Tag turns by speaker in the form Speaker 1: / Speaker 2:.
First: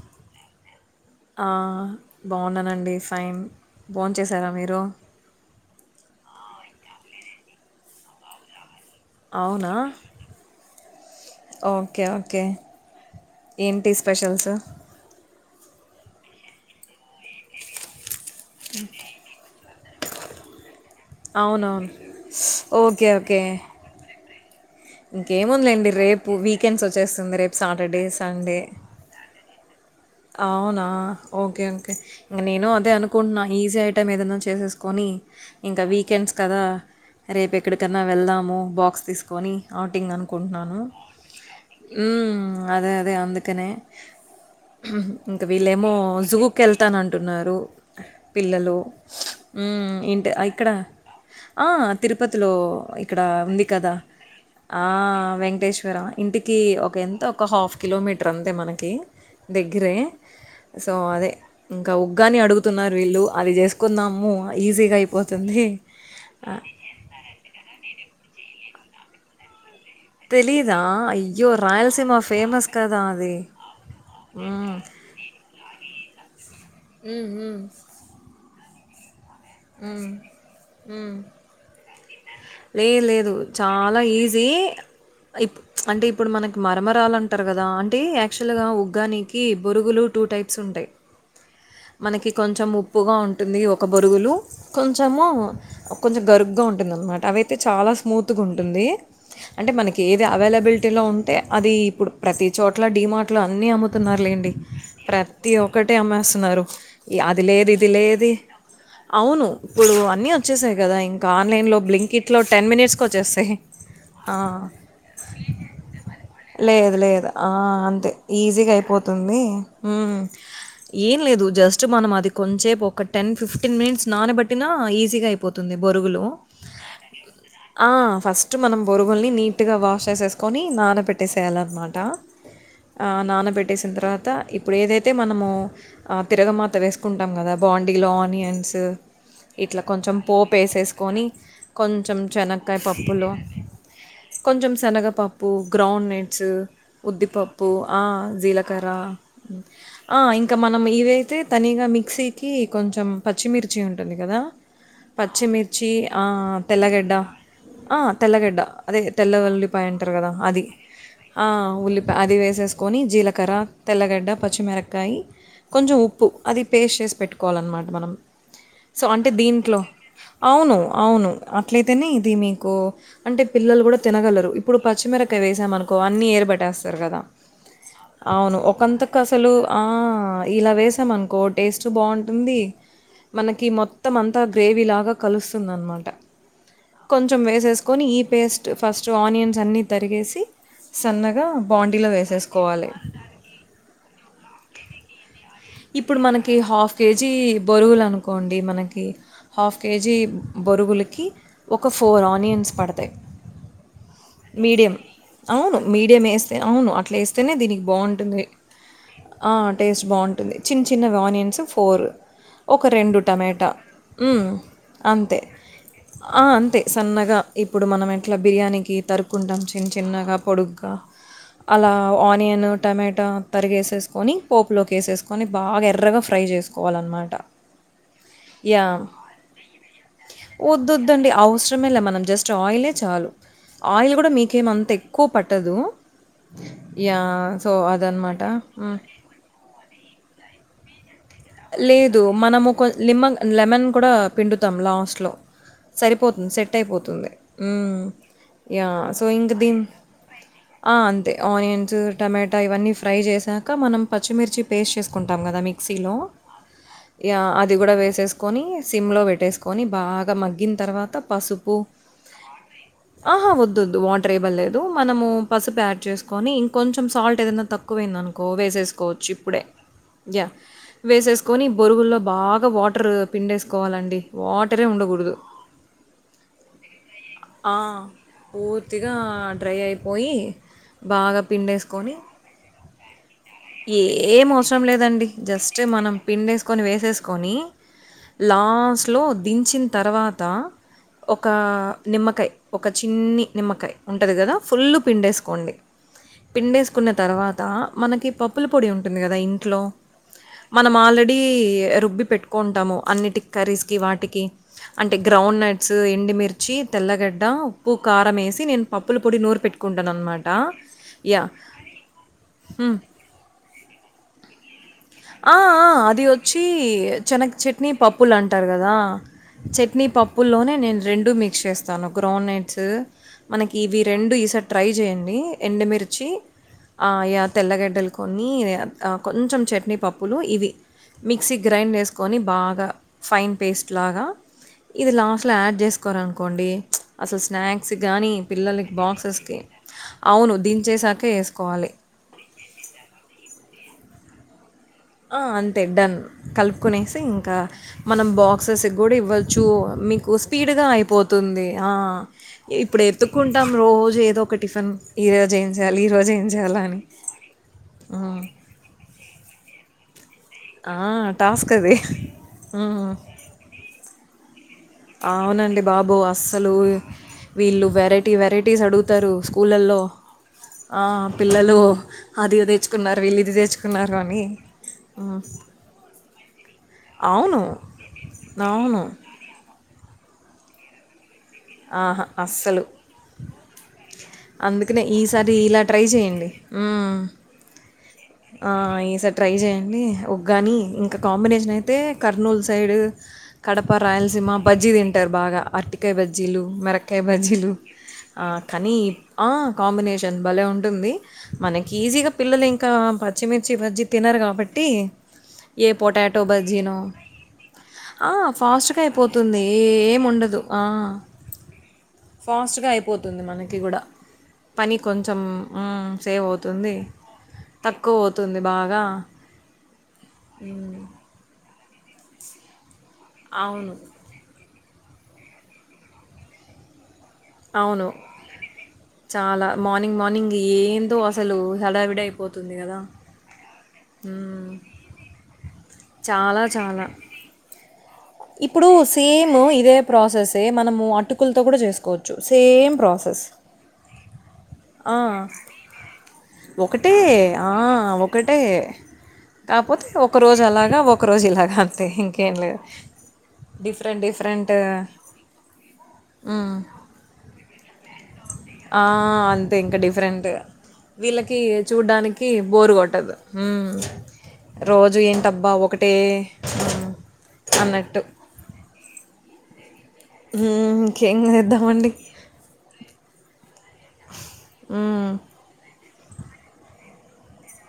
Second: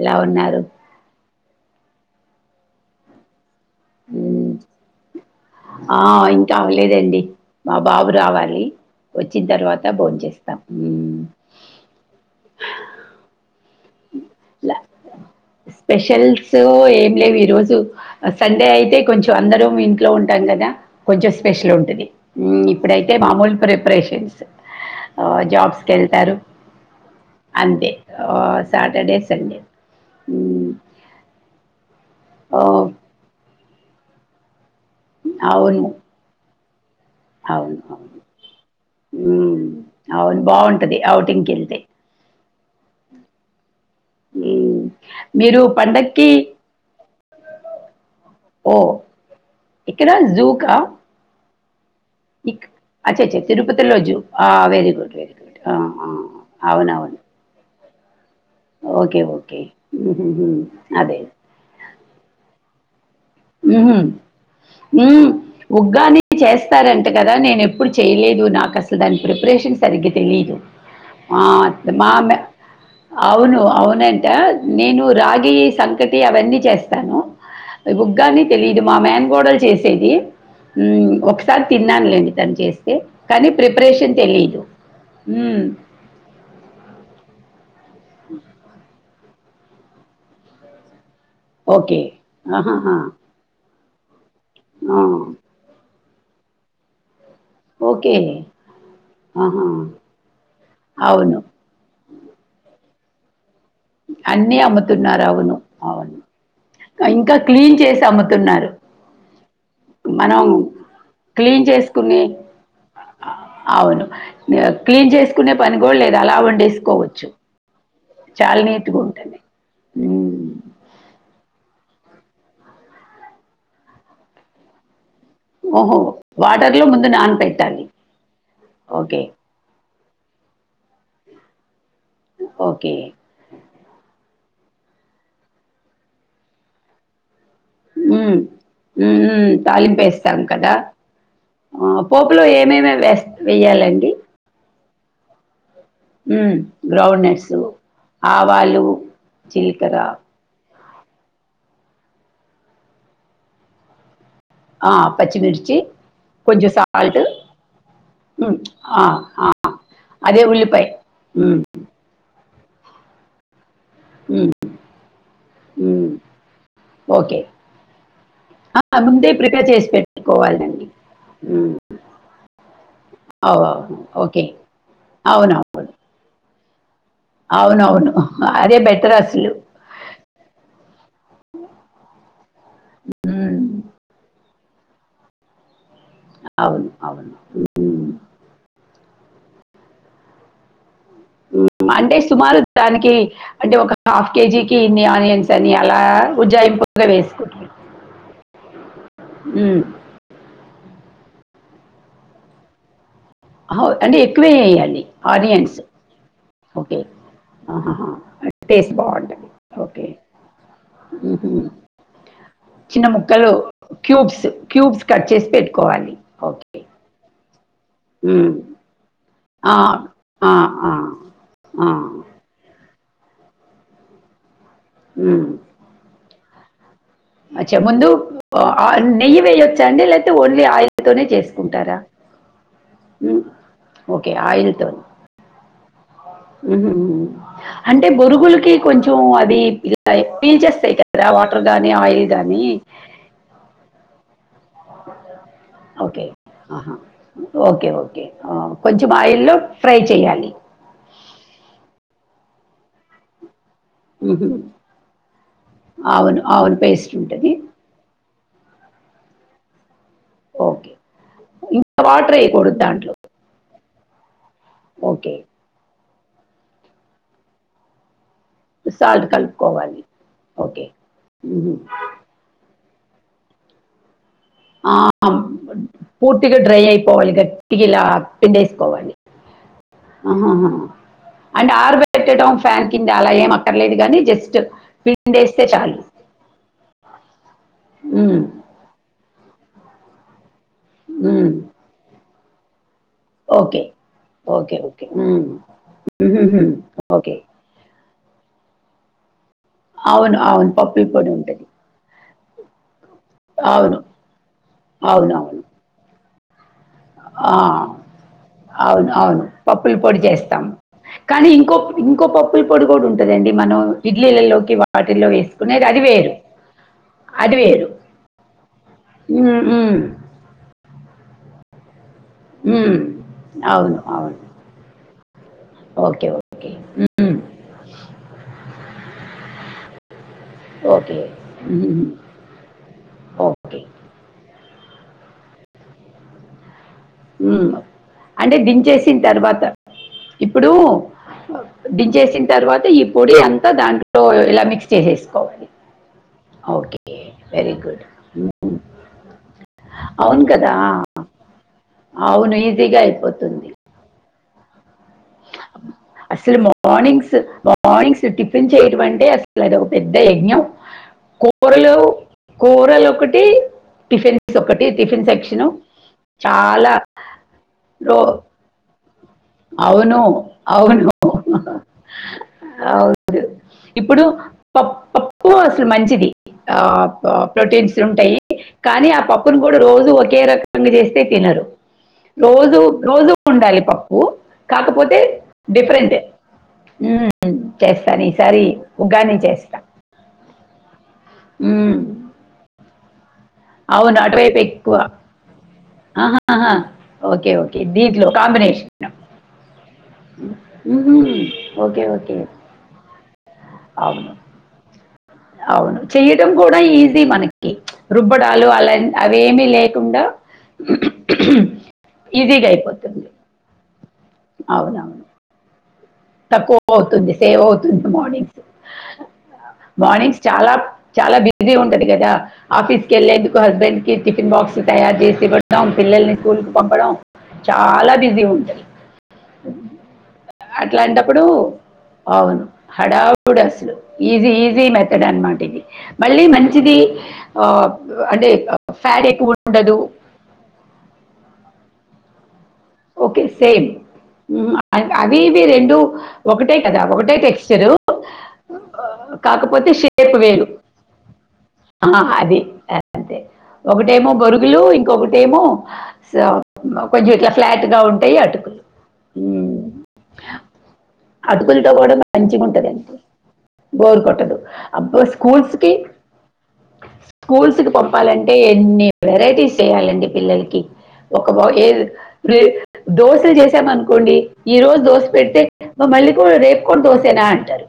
Speaker 1: ఎలా ఉన్నారు
Speaker 2: ఆ! బావున్నానండి ఫైన్ భోం చేసారా మీరు
Speaker 1: అ ఇంకా అవలేదండి మా బాబు రావాలి వచ్చిన
Speaker 2: అవునా?
Speaker 1: తర్వాత భోం చేస్తాం
Speaker 2: ఓకే. ఓకే. ఏంటి స్పెషల్స్
Speaker 1: స్పెషల్స్ ఏం లేవు ఈ రోజు సండే అయితే కొంచెం అందర ము ఇంట్లో ఉంటాం కదా కొంచెం స్పెషల్
Speaker 2: అవునవును.
Speaker 1: ఉంటది మ్ ఇప్పుడైతే మామూలు ప్రిపరేషన్స్ ఆ
Speaker 2: ఇంకేముందిలేండి
Speaker 1: జాబ్స్కి
Speaker 2: రేపు
Speaker 1: వెళ్తారు
Speaker 2: వీకెండ్స్ వచ్చేస్తుంది రేపు
Speaker 1: అంతే
Speaker 2: సాటర్డే
Speaker 1: ఆ
Speaker 2: సండే
Speaker 1: సాటర్డే సండే మ్మ్
Speaker 2: అవునా ఓకే అం డి [unintelligible] ఇంగ
Speaker 1: ఓ
Speaker 2: నేను అదే అనుకుంటున్నాను ఈసీ ఐటమ్ ఏదైన్నా చేసేసు కోని
Speaker 1: అవును
Speaker 2: ఇంకా వీకెండ్స్ కదా రేపు
Speaker 1: అవును
Speaker 2: ఎక్కడికన్నా
Speaker 1: అవును
Speaker 2: వెళ్దాము బాక్స్ తీసుకొని
Speaker 1: మ్మ్
Speaker 2: అవుటింగ్
Speaker 1: అవును
Speaker 2: అనుకుంటున్నాను
Speaker 1: బావుంటది ఔటింగ్కి వెళ్తే
Speaker 2: ఉమ్ అదే అదే అందుకనే
Speaker 1: హ్మ్.
Speaker 2: ఉహూ ఇంక
Speaker 1: మీరు
Speaker 2: వీళ్ళేమో
Speaker 1: పండక్కి
Speaker 2: జూ కి వెళ్తానం టున్నారు పిల్లలు
Speaker 1: ఓహ్!
Speaker 2: ఉమ్
Speaker 1: ఇక్కడ
Speaker 2: ఇంటి ఇక్కడ
Speaker 1: జూకా?
Speaker 2: ఆ తిరుపతిలో
Speaker 1: ఇక్
Speaker 2: ఇక్కడ
Speaker 1: అచ్చచ్చ!
Speaker 2: ఉంది కదా
Speaker 1: తిరుపతిలో జూ.
Speaker 2: ఆ
Speaker 1: వెరీ గుడ్. Very good. ఆ!
Speaker 2: వెేంకటేశ్వర
Speaker 1: ఆ!
Speaker 2: ఇంటికి ఒక
Speaker 1: అవునవును.
Speaker 2: ఎంత ఒక హాఫ్ కిలోమీట ర్ అంతే మనకి
Speaker 1: ఓకే. ఓకే.
Speaker 2: దగ్గరే
Speaker 1: హుహుహు.
Speaker 2: సో అదే ఇంకా ఉగ్గాని అడుగు తున్నారు వీళ్లు
Speaker 1: ఉహూ ఉమ్ ఉగ్గానీ
Speaker 2: ఆ!
Speaker 1: చేస్తారంట కదా నేను ఎప్పుడు చేయలేదు నాకు అసలు దాని ప్రిపరేషన్ సరిగ్గా తెలియదు
Speaker 2: తెలీదా?
Speaker 1: మా
Speaker 2: అయ్యో!
Speaker 1: అత్తమ్మ
Speaker 2: రాయలసీమ ఫేమస్ కదా! అది.
Speaker 1: అవును అవునంట
Speaker 2: హ్మ్.
Speaker 1: నేను రాగి సంకటి అవన్నీ చేస్తాను
Speaker 2: హ్మ్.
Speaker 1: ఉ తెలియదు మా మే
Speaker 2: ఉమ్ ఉమ్
Speaker 1: ఒకసారి తిన్నానులేండి తను చేస్తే
Speaker 2: లేదు లేదు
Speaker 1: కానీ
Speaker 2: చాలా
Speaker 1: ప్రిపరేషన్
Speaker 2: ఈజీ
Speaker 1: తెలియదు
Speaker 2: ఇ
Speaker 1: మ్మ్,
Speaker 2: ప్చ్ అంటే ఇప్పుడు మనకి మరమరాలంటారు కదా అంటే యాక్చువల్ గా ఉగ్గాని కి బొరుగులు టూ టైప్స్ ఉంటాయి
Speaker 1: ఓకే
Speaker 2: మనకి కొంచెం
Speaker 1: ఆహాహా.
Speaker 2: ఉప్పుగా ఉంటుంది ఒక బొరుగులు
Speaker 1: ఆ,
Speaker 2: కొంచము కొంచెం గరుగ్గా ఉంటుంది అన్నమాట అవి తె చాలా
Speaker 1: ఓకే
Speaker 2: స్మూత్గా ఉంటుంది
Speaker 1: ఆహా.
Speaker 2: అంటే మనకి ఏది అవైలబిలిటీలో ఉంటే
Speaker 1: అవును
Speaker 2: అది ఇప్పుడు ప్రతి చో ఇట్ల డిమార్ట్ లో అన్ని అమ్ముతున్నారు లేండి
Speaker 1: అన్నీ అమ్ముతున్నారు
Speaker 2: ప్రతి
Speaker 1: అవును
Speaker 2: ఒక్కటి అమ్
Speaker 1: అవును
Speaker 2: రు
Speaker 1: ఇంకా
Speaker 2: అది లేదు
Speaker 1: క్లీన్
Speaker 2: ఇది
Speaker 1: చేసి
Speaker 2: లేదు
Speaker 1: అమ్ముతున్నారు
Speaker 2: అవును ఇప్పుడు అన్నీ
Speaker 1: మనం
Speaker 2: వచ్చేసాయ్ కదా ఇంకా
Speaker 1: క్లీన్
Speaker 2: ఆన్లైన్ లో
Speaker 1: చేసుకుని
Speaker 2: బ్లింకిట్ లో టెన్ మినిట్స్ కి వచ్చేస్తాయి
Speaker 1: అవును
Speaker 2: ఆ
Speaker 1: క్లీన్ చేసుకునే పని కూడా లేదు అలా
Speaker 2: లేదు
Speaker 1: వండేసుకోవచ్చు
Speaker 2: లేదు ఆ అంతే
Speaker 1: చాలా
Speaker 2: ఉత్తిగా
Speaker 1: నీట్గా ఉంటుంది
Speaker 2: అయిపోతుంది ఉమ్
Speaker 1: మ్మ్.
Speaker 2: లేదు జస్ట్ మనం అది కొంచేపు ఒక టెన్ ఫిఫ్టీన్ మినిట్స్ నాన బెట్టినా ఈజీ పచ్చిగా అయిపోతుంది
Speaker 1: ఓహో
Speaker 2: బొరుగులు
Speaker 1: వాటర్లో ముందు నానపెట్టాలి
Speaker 2: ఆ ఫస్ట్ మనం
Speaker 1: ఓకే
Speaker 2: బొరుగుల్ని నీటుగా వాష్ సేసుకొని నాన పెట్టేసేయాలన్నమాట
Speaker 1: ఓకే
Speaker 2: ఆ నానబెట్టేసిన తర్వాత త ఇప్పుడు ఏదైతే మనము ఆ తిరగమాత వేసుకుంటాం కదా బాండీలో
Speaker 1: మ్మ్.
Speaker 2: ఆనియన్స్
Speaker 1: మ్మ్.
Speaker 2: ఇట్లా
Speaker 1: తాలింపు
Speaker 2: కొంచెం
Speaker 1: వేస్తాం కదా
Speaker 2: పోపెసేసుకొని
Speaker 1: ఆ,
Speaker 2: కొంచెం
Speaker 1: పోపులో
Speaker 2: చెనక్కయ
Speaker 1: ఏమేమి వేస్
Speaker 2: పప్పులు
Speaker 1: వేయాలండి
Speaker 2: కొంచెం శనగపప్పు గ్రౌండ్నట్స్
Speaker 1: మ్మ్. గ్రౌండ్ నట్స్
Speaker 2: ఉద్దిపప్పు ఆ
Speaker 1: ఆవాలు
Speaker 2: జీలకర్ర
Speaker 1: జీలకర్ర
Speaker 2: ఆ ఇం మనం ఇవయితే తనిగా మిక్సీకి కొంచెం పచ్చిమిర్చి ఉంటుంది కదా పచ్చిమిర్చి ఆ
Speaker 1: కొంచెం
Speaker 2: తెల్లగడ్డ
Speaker 1: సాల్ట్
Speaker 2: ఆ తెల్లగడ్డ అదే తెల్ల ఉల్లిపాయ అంటారు కదా
Speaker 1: అదే
Speaker 2: అది
Speaker 1: ఉల్లిపాయ
Speaker 2: ఆ
Speaker 1: మ్మ్.
Speaker 2: ఉల్లిపాయ అది వేసేస్ కొని జీలకర తెల్లగడ్డ
Speaker 1: మ్మ్.
Speaker 2: పచ్చిమిరపకాయ్ కొంచ
Speaker 1: మ్మ్.
Speaker 2: ఉప్పు అది పేస్ట్ చేసి
Speaker 1: ఓకే
Speaker 2: పెట్టుకోవాలన్నమాట మనం
Speaker 1: ఆ,
Speaker 2: సో
Speaker 1: ముందే
Speaker 2: అంటే
Speaker 1: ప్రిపేర్
Speaker 2: దీంట్లో
Speaker 1: చేసి
Speaker 2: అవును
Speaker 1: పెట్టుకోవాలండి
Speaker 2: అవును
Speaker 1: ఉమ్,
Speaker 2: అట్లయితేనే ఇది మీకు అంటే పిల్లలు
Speaker 1: అవ్-
Speaker 2: కూడా
Speaker 1: ఓకే
Speaker 2: తినగలరు ఇప్పుడు పచ్చిరప కాయ్
Speaker 1: అవునవును
Speaker 2: ఎసమానుకో బేటాస్ స్తరు కదా
Speaker 1: అవునవును
Speaker 2: అవును
Speaker 1: అదే బెటర్
Speaker 2: ఒకంతకు అసలు ఆ ఇలా వేసామనుకో టేస్ట్ బాగుంటుంది
Speaker 1: ఉమ్,
Speaker 2: మనకి మొత్తం అంతా గ్రేవీ లాగా కలుస్తుంది అన్నమాట్
Speaker 1: అవును అవును
Speaker 2: కొంచెం వేసేసుకొని
Speaker 1: ఉమ్,
Speaker 2: ఈ పెస్ట్ ఫస్ట్ ఆనియన్స్ అన్నీ తరిగేసి సన్నగా
Speaker 1: హు
Speaker 2: బాండీలో
Speaker 1: అంటే సుమారు
Speaker 2: వేసేసుకోవాలి.
Speaker 1: దానికి అంటే ఒక హాఫ్ కేజీకి ఇన్ని ఆనియన్స్ అని అలా
Speaker 2: ఇప్పుడు మనకి హాఫ్
Speaker 1: ఉజ్జాయింపుగా
Speaker 2: కేజీ
Speaker 1: వేసుకుంటారు
Speaker 2: బొరుగులు అనుకోండి మనకి హాఫ్
Speaker 1: ఉమ్,
Speaker 2: కేజీ బొరుగులకి ఒక ఫోర్ ఆనియన్స్ పడతాయి
Speaker 1: అహా అంటే ఎక్కువే
Speaker 2: మీడియం.
Speaker 1: వేయాలి ఆనియన్స్
Speaker 2: అవును. మీడియం ఏస్తే అవును.
Speaker 1: ఓకే
Speaker 2: అట్లా ఏస్తేనే దీనికి
Speaker 1: అహహ
Speaker 2: బావుంటుంది.
Speaker 1: టేస్ట్ బాగుంటది
Speaker 2: ఆ! టేస్ట్
Speaker 1: ఓకే
Speaker 2: బావుంటుంది. చిన్న చిన్నవి అనియన్స్
Speaker 1: ఉహుం.
Speaker 2: పోర్ ఒక
Speaker 1: చిన్న
Speaker 2: రెండు
Speaker 1: ముక్కలు
Speaker 2: టమోటా
Speaker 1: క్యూబ్స్
Speaker 2: ఉమ్
Speaker 1: క్యూబ్స్ కట్
Speaker 2: అంతే
Speaker 1: చేసి పెట్టుకోవాలి
Speaker 2: అ అంతే
Speaker 1: ఓకే
Speaker 2: సన్నగ గ ఇప్పుడు మనం ఎట్లా
Speaker 1: ఉమ్.
Speaker 2: బిర్యానీకి తరుకుంటాం
Speaker 1: ఆ,
Speaker 2: చిన్న చిన్నగా
Speaker 1: ఆ, ఆ,
Speaker 2: పొడుగ్గా
Speaker 1: ఆ,
Speaker 2: అలా ఆనియన్ టమోటా తరిగేసేసుకొని పోపులోకి కొని
Speaker 1: ఉమ్.
Speaker 2: బాగా ఎర్రగా ఫ్రై చేస్ కోవాలన్నమాట
Speaker 1: అచ్చా ముందు
Speaker 2: యా
Speaker 1: ఆ, నెయ్యి వేయొచ్చా అండి లేకపోతే ఓన్లీ ఆయిల్తోనే
Speaker 2: ఒద్దోద్దండి
Speaker 1: చేసుకుంటారా
Speaker 2: అవసరమేలే మనం జస్ట్ ఆయిలే చాలు
Speaker 1: ఉమ్,
Speaker 2: ఆయిల్ కూడా మీకేమంతా ఎక్కువ పట్టదు
Speaker 1: ఉహం
Speaker 2: యాహ్! సో,
Speaker 1: అంటే
Speaker 2: అదనమాట.
Speaker 1: బొరుగులకి
Speaker 2: హ్మ్.
Speaker 1: కొంచెం అది ఇ ల పిల్ చేస్తాయిగా
Speaker 2: లేదు మనము కొ లిం నిమ్మ లెమన్ కూడా పిండు దాం లాస్ట్ లో
Speaker 1: ఓకే
Speaker 2: సరిపోతుంది సెట్
Speaker 1: ఆహా.
Speaker 2: అయిపోతుంది
Speaker 1: ఓకే
Speaker 2: ఉమ్
Speaker 1: ఓకే ఆ,
Speaker 2: యా
Speaker 1: కొంచెం
Speaker 2: సో
Speaker 1: ఆయిల్లో
Speaker 2: యింకా దీని
Speaker 1: ఫ్రై చేయాలి
Speaker 2: అ అంతే అనియిన్స్ టమా ట ఇవన్నీ ఫ్రై చేసా ఇంకా మనం
Speaker 1: ఉహు.
Speaker 2: పచ్చిమిర్చి పేస్ట్ చేసుకుంటాం కదా మిక్సీలో
Speaker 1: ఆవుల పేస్ట్ ఉంటాది
Speaker 2: కొని సిమ్ లో పెట్టేసుకొని బాగా మగ్గిన
Speaker 1: ఓకే
Speaker 2: తర్వాత పసుపు
Speaker 1: ఇంకా వాటర్ వేయకూడదు దాంట్లో
Speaker 2: ఆహా వద్ ద్దు వద్దు వాటర్ ఏమ్ ఇవ్వలేదు మనము
Speaker 1: ఓకే
Speaker 2: పసుపు యాడ్ చేసు కొని ఇంకొం సాల్ట్ ఏదైన్నా తక్కువైయింది అను కో
Speaker 1: సాల్ట్
Speaker 2: వేసేసుకోవచ్చు ఇప్పుడే
Speaker 1: కలుపుకోవాలి
Speaker 2: యా
Speaker 1: ఓకే
Speaker 2: వేసేసుకొని
Speaker 1: మ్మ్.
Speaker 2: బొరుగుల్లో బాగా వాట టర్ పిండేసుకోవాలండి
Speaker 1: ఆ
Speaker 2: ఉండగూడదు.
Speaker 1: పూర్తిగా డ్రై అయిపోవాలి
Speaker 2: ఆ!
Speaker 1: గట్టిగా ఇలా పిండేసుకోవాలి
Speaker 2: పూర్తిగా డ్రై
Speaker 1: ఆ
Speaker 2: అయిపోయి,
Speaker 1: హుమ్
Speaker 2: బాగా
Speaker 1: అండ్ ఆర
Speaker 2: పిండేసుకొని
Speaker 1: పెట్టడం ఫ్యాన్ క్రింద్ర ఆలా ఏం అక్కర్లేదు కానీ
Speaker 2: ఏం
Speaker 1: జస్ట్
Speaker 2: అవసరం లేదండి
Speaker 1: పిండేస్తే
Speaker 2: జస్ట్
Speaker 1: చాలు
Speaker 2: మనం పిండేసుకొని వేసేసుకొని
Speaker 1: మ్మ్.
Speaker 2: లాస్ట్ లో దించిన తర్వాత ఒక
Speaker 1: మ్మ్.
Speaker 2: నిమ్మకాయి ఒక చిన్ని
Speaker 1: ఓకే
Speaker 2: నిమ్మకాయ ఉంటుంది కదా
Speaker 1: ఓకే
Speaker 2: ఫుల్లు
Speaker 1: ఓకే మ్మ్.
Speaker 2: పిండేసుకోండి
Speaker 1: మ్మ్.
Speaker 2: పిండేసుకున్న
Speaker 1: ఓకే
Speaker 2: తర్వాత మనకి పప్ప ప్పుల పొడి ఉంటుంది కదా ఇం ట్లో
Speaker 1: అవును అవును
Speaker 2: మనం
Speaker 1: పప్పుల పొడి
Speaker 2: ఆల్రెడీ
Speaker 1: ఉంటుంది
Speaker 2: రుబ్బి పెట్కు కొండము అన్నిటి కర్రీస్కి
Speaker 1: అవును
Speaker 2: వాటికి అంటే
Speaker 1: అవును అవును
Speaker 2: గ్రౌండ్నట్స్ ఎండి మీరు
Speaker 1: ఆ
Speaker 2: నేను
Speaker 1: అవును
Speaker 2: పప్పుల పొడి
Speaker 1: అవును
Speaker 2: నూరి
Speaker 1: పప్పుల
Speaker 2: పెట్టుకుంటాను
Speaker 1: పొడి
Speaker 2: అనమాట
Speaker 1: చేస్తాం
Speaker 2: యా
Speaker 1: కానీ ఇంకో ఇంకో పప్పుల పొడి కూడా ఉంటదండి మనం ఇడ్లీలలోకి వా
Speaker 2: ఆ ఆ అది వచ్చి చినగ
Speaker 1: అది వేరు
Speaker 2: చట్నీ పప్పులు అంటారు కదా
Speaker 1: ఉమ్, ఉమ్,
Speaker 2: చట్నీ పప్పుల్లోనే నేను రెండు మీిక్స్ చేస్తాను గ్రోనట్స్
Speaker 1: ఉమ్.
Speaker 2: మనకి
Speaker 1: అవును
Speaker 2: ఇవి రెండు
Speaker 1: అవును
Speaker 2: ఈసారి ట్రై చేయం నీ
Speaker 1: ఓకే
Speaker 2: ఎండుమిర్చి
Speaker 1: ఓకే
Speaker 2: ఆ
Speaker 1: ఉమ్,
Speaker 2: యా తెల్లగడ్డల కొన్ని కొంచెం చట్నీ ప్పులు ఇవి
Speaker 1: ఓకే
Speaker 2: మిక్సి గ్రైండ్
Speaker 1: ఉమ్,
Speaker 2: చేసుకొని బాగా ఫైన్
Speaker 1: ఓకే
Speaker 2: పేస్ట్ లాగా ఇది లాస్ట్లో యాడ్ చేసుకోరనుకోండి
Speaker 1: ఉమ్ అంటే దించేసిన
Speaker 2: బాక్సెస్‌కి
Speaker 1: తర్వాత
Speaker 2: అవును.
Speaker 1: ఇప్పుడు
Speaker 2: దించేసాకే ఏసుకోవాలి.
Speaker 1: దించేసిన తర్వాత ఈ పొడి అంతా దాంట్లో లా మక్ష్
Speaker 2: ఆ అంతే డన్
Speaker 1: ఓకే
Speaker 2: కలుపుకునేసి ఇంకా
Speaker 1: వెరీ గుడ్
Speaker 2: మనం బాక్సెస్ కూడా ఇవ్వచ్చు మీకు
Speaker 1: అవును కదా
Speaker 2: స్పీడ్గా అయిపోతుంది. ఆ
Speaker 1: అవును ఈజీగా
Speaker 2: ఇప్పుడు ఎత్తుకుంటాం
Speaker 1: అయిపోతుంది
Speaker 2: రోజు ఏదో ఒక టిఫన్
Speaker 1: అసలు మార్నింగ్స్ మార్నింగ్స్
Speaker 2: హ్మ్.
Speaker 1: టిఫిన్ చేయడం అంటే అస అదోక పెద్ద యజ్ఞం
Speaker 2: ఆ! టాస్క్
Speaker 1: కూరలు
Speaker 2: అది.
Speaker 1: కూరలు
Speaker 2: హ్మ్.
Speaker 1: ఒకటి టిఫిన్ రైస్ ఒక్కటి
Speaker 2: అవునండి బాబో అస్సలు వీళ్ళు వెరైటీ
Speaker 1: రో-
Speaker 2: వెరైటీస్ అడుగుతారు స్కూల్లో లో
Speaker 1: అవును అవును
Speaker 2: ఆహ్ పిల్లలు అది
Speaker 1: అవును.
Speaker 2: తెచ్చుకున్నారు వీళ్లు, ఇది తెచ్చుకున్నారు
Speaker 1: ఇప్పుడు
Speaker 2: అని ఆహ్
Speaker 1: ఆహ్ పో ప్రోటీన్స్ ఉంటాయి
Speaker 2: అవును.
Speaker 1: కానీ ఆ పప్పును కూడా రోజు ఓక్ ఓకే రకంగా చేస్తే తినరు
Speaker 2: ఆహా!
Speaker 1: రోజు
Speaker 2: అస్సలు.
Speaker 1: రోజు ఉండాలి పప్పు
Speaker 2: కనే
Speaker 1: కాకపోతే
Speaker 2: ఈసారి ఇలా ట్రై
Speaker 1: డిఫరెంట్
Speaker 2: చేయండి ఉహ్
Speaker 1: చేస్తాను ఈసారి
Speaker 2: ఆహ్ ఈసారి
Speaker 1: ఉగ్గాని
Speaker 2: ట్రై
Speaker 1: చేస్తా
Speaker 2: చేయండి ఉగ్గాని ఇంకా కాంబినేషన్ అయితే
Speaker 1: మ్మ్.
Speaker 2: కర్నూలు సైడ్ కడప
Speaker 1: అవును
Speaker 2: రాయలసీమ
Speaker 1: అటువైపు
Speaker 2: బజ్జీ
Speaker 1: ఎక్కువ
Speaker 2: తింటారు బాగా అర్టి కే బజ్జి బజ్జీలు
Speaker 1: ఆహాహా.
Speaker 2: మిరకాయ
Speaker 1: ఓకే
Speaker 2: బజ్జీలు
Speaker 1: ఓకే దీంట్లో
Speaker 2: ఆహ్ కానీ
Speaker 1: కాంబినేషన్
Speaker 2: ఆ కాంబినేషన్ భలే ఉంటుంది మనకి
Speaker 1: ఓకే
Speaker 2: ఈజీగా
Speaker 1: ఓకే
Speaker 2: పిల్లలు ఇంకా పచ్చిమిర్చి బజ్జీ
Speaker 1: అవును
Speaker 2: తినరు కాబట్టి ఏ
Speaker 1: అవును
Speaker 2: పొటాటో
Speaker 1: చేయడం కూడా
Speaker 2: బజ్జీనో
Speaker 1: ఈజీ మనకి
Speaker 2: ఆ!
Speaker 1: రుబ్బడాలు అలా
Speaker 2: ఫాస్ట్‌గా
Speaker 1: అవేమీ లేకుండా
Speaker 2: ఫాస్ట్‌గా అయిపోతుంది మనకి కూడా పని
Speaker 1: అవునవును
Speaker 2: కొంచెం ఆహ్
Speaker 1: తక్కువ అవుతుంది సేవ్ అవుతుంది మార్నింగ్స్
Speaker 2: అవుతుంది బాగా
Speaker 1: మార్నింగ్స్ చాలా చాలా బిజీ ఉం టది కదా ఆఫీస్ కేలేందుకు
Speaker 2: అవును
Speaker 1: హస్బండ్కి టిఫన్ బాక్స్ తయారు చేసివ్వడం పిల్లల్ని స్కూల్కి పంపడం
Speaker 2: అవును
Speaker 1: చాలా బిజీ ఉంటుంది
Speaker 2: చాలా మార్నింగ్ మార్నింగ్ ఏ
Speaker 1: అట్లాంటప్పుడు అవును హడావుడు అస్సలు ఈజీ ఈజీ మెథడ్ అన్మాట ఇది మళ్ళీ
Speaker 2: చాలా
Speaker 1: మంచిది
Speaker 2: చాలా
Speaker 1: ఆ అంటే
Speaker 2: ఇప్పుడు
Speaker 1: ఫ్యాట్ ఎక్కువ
Speaker 2: సేమ్
Speaker 1: ఉండదు
Speaker 2: ఇదే ప్రాసెసే మనము అటుకులతో కూడా చేసుకోవచ్చు జోసి సేమ్ ప్రాసెస్
Speaker 1: ఓకే సేమ్ అవి ఇవి రెండు
Speaker 2: ఒకటే ఒకటే కాకపోతే
Speaker 1: షేప్
Speaker 2: ఒకరోజు
Speaker 1: వేరు
Speaker 2: అలాగా ఒకరోజు ఇలాగ అంతే
Speaker 1: ఆ,
Speaker 2: ఇంకేం
Speaker 1: అది
Speaker 2: లేదు
Speaker 1: అంతే
Speaker 2: డిఫరెంట్
Speaker 1: ఒకటేమో బొరుగులు
Speaker 2: డిఫరెంట్
Speaker 1: ఇంకొకటేమో
Speaker 2: హ్మ్.
Speaker 1: కొంచెం ఇట్లా ఫ్లాట్ గా ఉంటాయి అటుకులు
Speaker 2: ఆ అంతే
Speaker 1: ఉమ్,
Speaker 2: ఇంకా డిఫరెంట్ వీళ్ళకి
Speaker 1: అటుకులతో కూడా
Speaker 2: చూడ్డానికి
Speaker 1: మంచిగా
Speaker 2: బోరు
Speaker 1: ఉంటదండి
Speaker 2: కొట్టదు ఉ
Speaker 1: బోర్ కొట్టదు
Speaker 2: రోజు
Speaker 1: అబ్బో
Speaker 2: ఏంటబ్బా
Speaker 1: స్కూల్స్ కి
Speaker 2: ఒకటే అన్న
Speaker 1: చెప్పాలంటే ఎన్ని వెరైటీస్ చేయాలండి పిల్లలకి
Speaker 2: హ్మ్. ఇంకేం
Speaker 1: ఒక బా
Speaker 2: చేద్దామండి.
Speaker 1: ఏది దోశలు చేశామనుకోండి ఈ రోజు దోశ
Speaker 2: హ్మ్.
Speaker 1: పెడితే మళ్ళీ కూడా రేపుకని దోసేనా అంటారు